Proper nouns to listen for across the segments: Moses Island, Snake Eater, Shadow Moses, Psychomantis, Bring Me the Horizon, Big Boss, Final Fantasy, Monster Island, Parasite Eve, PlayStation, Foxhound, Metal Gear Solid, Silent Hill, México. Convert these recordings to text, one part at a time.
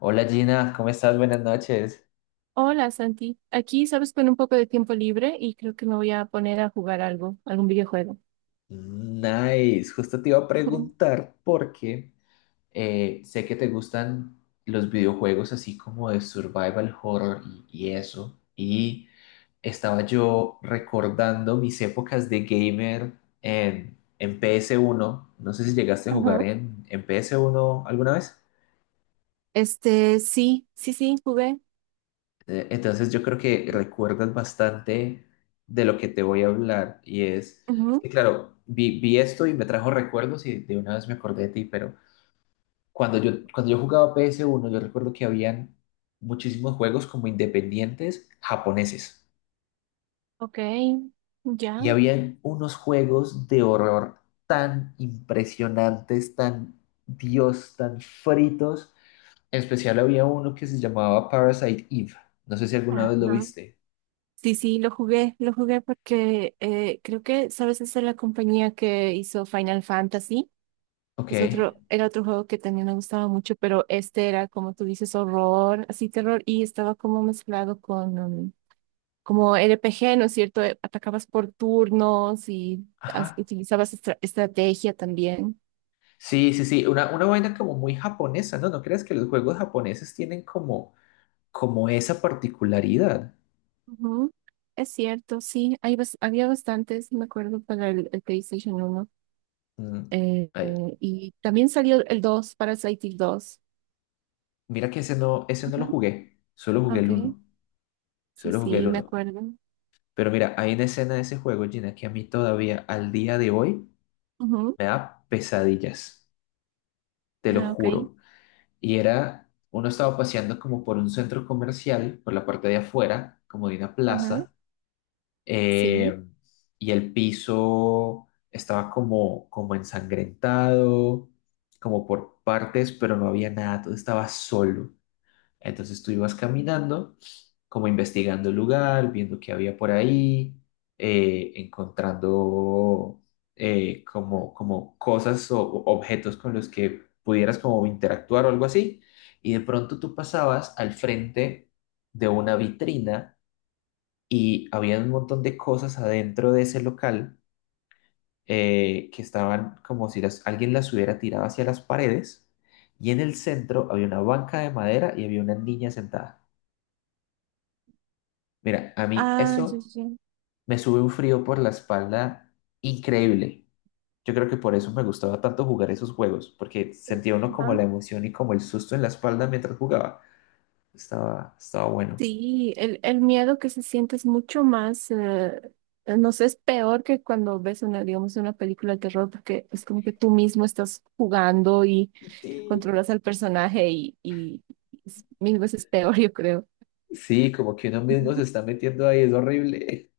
Hola Gina, ¿cómo estás? Buenas noches. Hola Santi, aquí sabes con un poco de tiempo libre y creo que me voy a poner a jugar algo, algún videojuego. Nice, justo te iba a preguntar porque sé que te gustan los videojuegos así como de survival horror y eso. Y estaba yo recordando mis épocas de gamer en ps uno. No sé si llegaste a jugar Ajá. en ps uno alguna vez. Sí, sí, jugué. Entonces yo creo que recuerdas bastante de lo que te voy a hablar y es Ujú. que claro, vi esto y me trajo recuerdos y de una vez me acordé de ti, pero cuando yo jugaba PS1 yo recuerdo que habían muchísimos juegos como independientes japoneses Ok, y ya. habían unos juegos de horror tan impresionantes, tan Dios, tan fritos. En especial había uno que se llamaba Parasite Eve. No sé si alguna vez lo Ajá. viste. Sí, sí, lo jugué porque creo que, sabes, esa es la compañía que hizo Final Fantasy. Ok. Es otro, era otro juego que también me gustaba mucho, pero este era, como tú dices, horror, así terror, y estaba como mezclado con, como RPG, ¿no es cierto? Atacabas por turnos y Ajá. utilizabas estrategia también. Sí, sí, sí, una vaina como muy japonesa, ¿no? ¿No crees que los juegos japoneses tienen como, como esa particularidad? Ujú. Es cierto, sí, hay había bastantes, me acuerdo, para el PlayStation uno. Mm. Ay, Y también salió el dos, Parasite Eve 2. mira que ese no Ujú. lo jugué, solo jugué el Ok, uno, sí, solo jugué el sí, me uno. acuerdo. Pero mira, hay una escena de ese juego, Gina, que a mí todavía, al día de hoy, Ujú. me da pesadillas, te lo Ah, ok, juro. Y era, uno estaba paseando como por un centro comercial, por la parte de afuera, como de una ajá, plaza sí. eh, y el piso estaba como, como ensangrentado, como por partes, pero no había nada, todo estaba solo. Entonces tú ibas caminando, como investigando el lugar, viendo qué había por ahí, encontrando como, como cosas o objetos con los que pudieras como interactuar o algo así. Y de pronto tú pasabas al frente de una vitrina y había un montón de cosas adentro de ese local que estaban como si las, alguien las hubiera tirado hacia las paredes y en el centro había una banca de madera y había una niña sentada. Mira, a mí Ah, sí, eso sí. me sube un frío por la espalda increíble. Yo creo que por eso me gustaba tanto jugar esos juegos, porque sentía uno como la emoción y como el susto en la espalda mientras jugaba. Estaba bueno. Sí, el miedo que se siente es mucho más, no sé, es peor que cuando ves una, digamos, una película de terror, porque es como que tú mismo estás jugando y Sí, controlas al personaje y es mil veces peor, yo creo. sí, como que uno mismo se Ujú. está metiendo ahí, es horrible.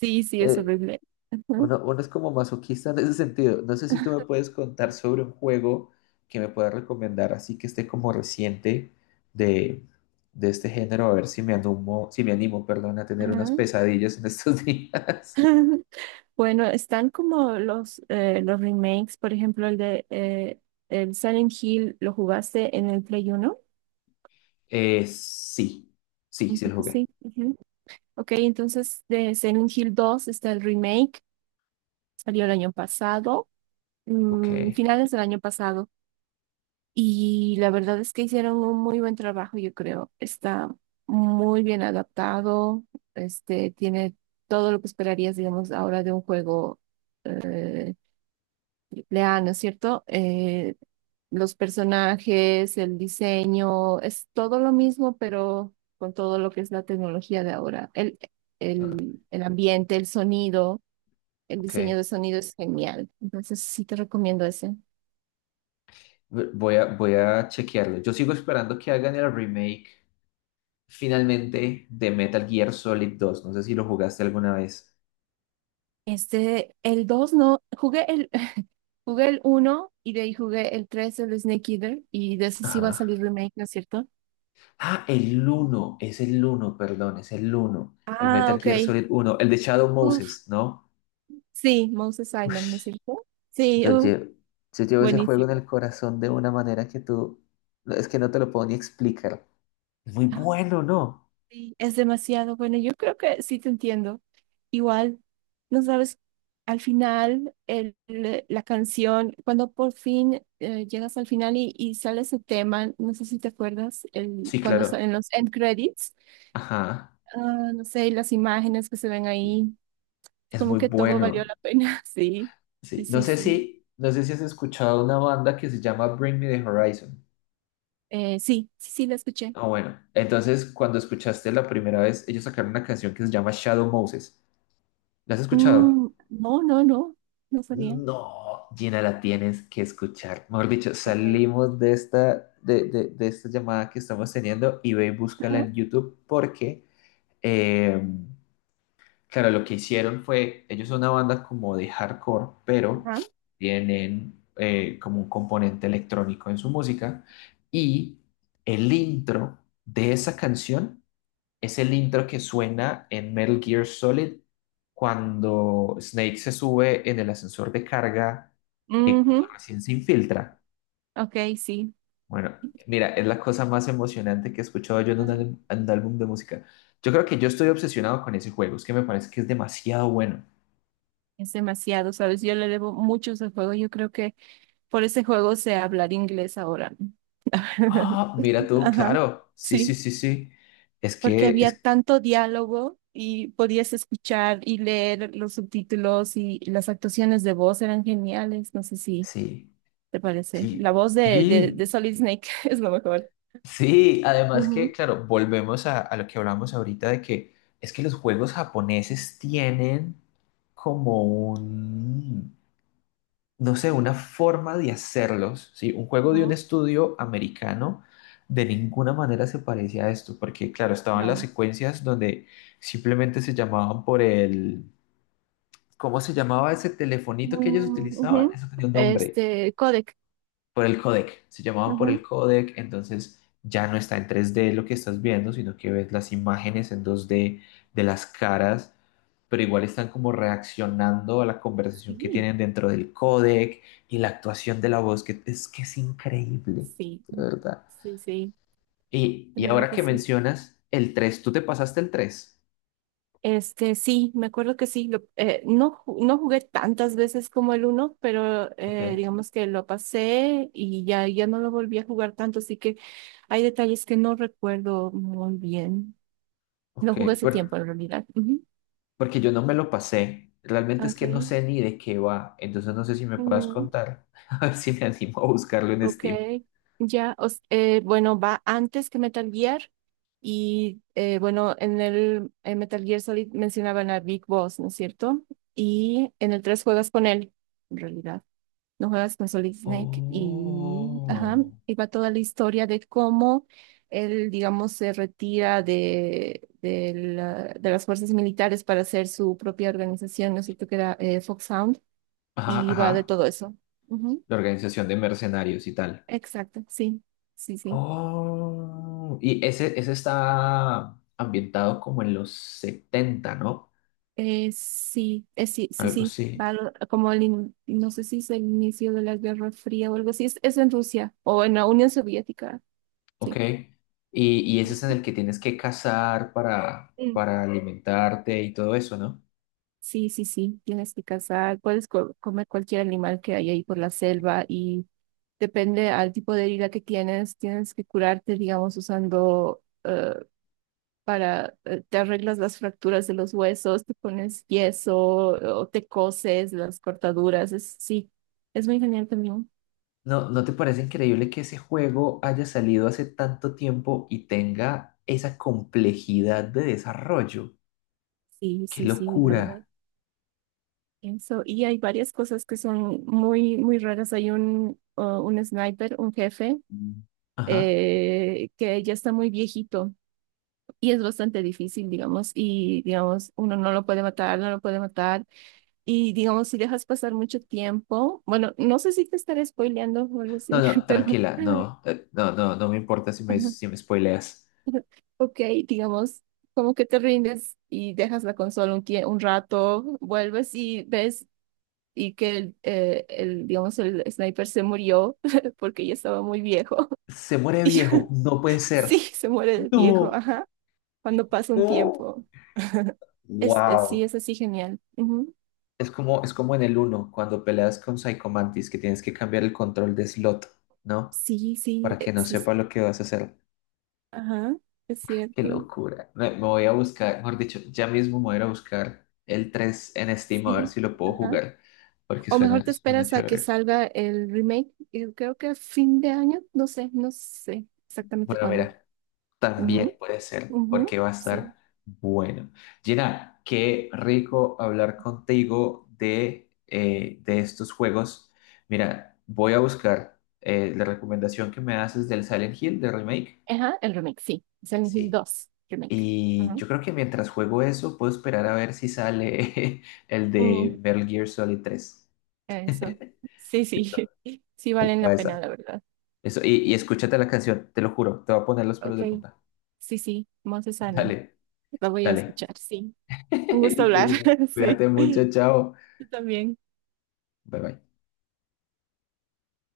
Sí, sí, es Eh, horrible. Ajá. uno es como masoquista en ese sentido. No sé si tú me puedes contar sobre un juego que me puedas recomendar, así que esté como reciente de, de este género, a ver si me animo, si me animo, perdón, a tener Ajá. unas pesadillas en estos días. Bueno, están como los remakes, por ejemplo, el de el Silent Hill, ¿lo jugaste en el Play uno? Sí, sí, Un sí lo poco jugué. sí. Ok, entonces de Silent Hill 2 está el remake, salió el año pasado, Ok, mm, finales del año pasado, y la verdad es que hicieron un muy buen trabajo, yo creo. Está muy bien adaptado, este, tiene todo lo que esperarías, digamos, ahora de un juego. eh, Leal, ¿no es cierto? Los personajes, el diseño, es todo lo mismo, pero con todo lo que es la tecnología de ahora. Ah, El ambiente, el sonido, el diseño de ok. sonido es genial. Entonces sí te recomiendo ese. Voy a chequearlo. Yo sigo esperando que hagan el remake finalmente de Metal Gear Solid 2. No sé si lo jugaste alguna vez. Este, el dos no, jugué el uno y de ahí jugué el 3, el Snake Eater, y de ese sí va a Ajá. salir remake, ¿no es cierto? Ah, el 1, es el 1, perdón, es el 1. El Ah, Metal Gear ok. Solid uno, el de Shadow Uf, Moses, ¿no? sí, Moses Island, ¿no es Ush, cierto? Sí, yo uf, llevo, yo llevo ese juego en buenísimo. el corazón de una manera que tú, no, es que no te lo puedo ni explicar. Es muy bueno, ¿no? Sí, es demasiado. Bueno, yo creo que sí te entiendo. Igual, no sabes, al final, la canción, cuando por fin llegas al final y sale ese tema, no sé si te acuerdas, el, Sí, cuando claro. salen los end credits, Ajá, ah, no sé, y las imágenes que se ven ahí, es como muy que todo valió bueno. la pena. Sí, sí, Sí, no sí, sé sí. si, no sé si has escuchado una banda que se llama Bring Me the Horizon. Sí, sí, sí, la escuché. Ah, bueno. Entonces, cuando escuchaste la primera vez, ellos sacaron una canción que se llama Shadow Moses. ¿La has escuchado? Mm, no, no, no, no sabía. No, Gina, la tienes que escuchar. Mejor dicho, Ok. salimos de esta, de esta llamada que estamos teniendo y ve y búscala Ajá, en YouTube porque, eh, claro, lo que hicieron fue, ellos son una banda como de hardcore, pero ajá. tienen como un componente electrónico en su música y el intro de esa canción es el intro que suena en Metal Gear Solid cuando Snake se sube en el ascensor de carga, cuando Ujú. recién se infiltra. Ok, sí. Bueno, mira, es la cosa más emocionante que he escuchado yo en un, Ah, en un álbum de música. Yo creo que yo estoy obsesionado con ese juego, es que me parece que es demasiado bueno. es demasiado, ¿sabes? Yo le debo mucho ese juego. Yo creo que por ese juego sé hablar inglés ahora. ¿No? Ah, mira tú, Ajá, claro. Sí, sí, sí, sí, sí. Es porque que, había es, tanto diálogo y podías escuchar y leer los subtítulos y las actuaciones de voz eran geniales. No sé si sí, te parece. La sí, voz de sí. Solid Snake es lo mejor. Sí, además que, Ujú, claro, volvemos a lo que hablamos ahorita de que es que los juegos japoneses tienen como un, no sé, una forma de hacerlos, ¿sí? Un juego de un ujú. estudio americano de ninguna manera se parece a esto, porque, claro, estaban las No. secuencias donde simplemente se llamaban por el, ¿cómo se llamaba ese telefonito que ellos Mm, utilizaban? ujú. Eso tenía un nombre Este, codec. por el codec, se llamaban por Ajá. el codec, entonces ya no está en tres d lo que estás viendo, sino que ves las imágenes en dos d de las caras, pero igual están como reaccionando a la conversación que tienen Sí, dentro del codec y la actuación de la voz, que es increíble, sí, de verdad. sí, de Y verdad ahora que que sí. mencionas el 3 tú te pasaste el tres Este, sí, me acuerdo que sí. No jugué tantas veces como el uno, pero ok, digamos que lo pasé y ya, ya no lo volví a jugar tanto, así que hay detalles que no recuerdo muy bien. ok, Lo jugué hace tiempo pero- en realidad. Ujú. porque yo no me lo pasé. Realmente es que no Okay. sé ni de qué va, entonces no sé si me puedas Mm, contar, a ver si me animo a buscarlo en ok. Steam. Ya, bueno, va antes que Metal Gear. Y bueno, en Metal Gear Solid mencionaban a Big Boss, ¿no es cierto? Y en el 3 juegas con él, en realidad. No juegas con Solid Snake y, ajá, Oh, y va toda la historia de cómo él, digamos, se retira de, de las fuerzas militares para hacer su propia organización, ¿no es cierto? Que era Foxhound, ajá, y va de ajá, todo eso. Ujú. la organización de mercenarios y tal. Exacto, sí, sí, sí. Oh, y ese está ambientado como en los 70, ¿no? Sí, sí, Algo sí. así, Como no sé si es el inicio de la Guerra Fría o algo así, es en Rusia o en la Unión Soviética, ok. sí. Y ese es en el que tienes que cazar Ujú. para alimentarte y todo eso, ¿no? Sí, sí, sí, tienes que cazar, puedes comer cualquier animal que hay ahí por la selva y depende al tipo de herida que tienes, tienes que curarte, digamos, usando te arreglas las fracturas de los huesos, te pones yeso o te coses las cortaduras, es, sí, es muy genial también. ¿No, no te parece increíble que ese juego haya salido hace tanto tiempo y tenga esa complejidad de desarrollo? Sí, ¡Qué sí, sí, la verdad. locura! Pienso, y hay varias cosas que son muy, muy raras. Hay un sniper, un jefe, Mm. Ajá. Que ya está muy viejito y es bastante difícil, digamos, y digamos, uno no lo puede matar, no lo puede matar, y digamos, si dejas pasar mucho tiempo, bueno, no sé si te estaré spoileando o algo No, así, no, pero, tranquila, no, no, no, no me importa si me, ajá, si me spoileas. ok, digamos, como que te rindes y dejas la consola un rato, vuelves y ves y que digamos, el sniper se murió porque ya estaba muy viejo, Se muere y ya, viejo, no puede sí, ser. se muere de viejo, No, ajá, cuando pasa un Oh. tiempo, sí, Wow. es así genial. Es como en el uno cuando peleas con Psychomantis que tienes que cambiar el control de slot, ¿no? Sí, Para que no sí, sí. sepa lo que vas a hacer. Ajá, es Qué cierto. locura. Me voy a buscar, mejor dicho, ya mismo me voy a ir a buscar el 3 en Steam a ver Sí, si lo puedo ajá. jugar, porque O mejor suena, te suena esperas a que chévere. salga el remake. Creo que a fin de año, no sé, no sé exactamente Bueno, cuándo. mira, también Ujú, puede ser, ujú, porque va a estar sí. bueno. Gina, qué rico hablar contigo de estos juegos. Mira, voy a buscar la recomendación que me haces del Silent Hill, del remake. Ajá, el remake, sí. Silent Hill Sí. 2 remake. Y Ajá. yo creo que mientras juego eso, puedo esperar a ver si sale el de Mm, Metal Gear Solid 3 eso. Sí, sí. Sí valen o la pena, esa. la verdad. Eso, y escúchate la canción, te lo juro, te va a poner los pelos Ok, de punta. sí, sí. Monster Island. Dale, La voy a dale. escuchar, sí. Un gusto Listo, hablar. Gina. Sí. Cuídate mucho, chao. Yo también. Bye bye.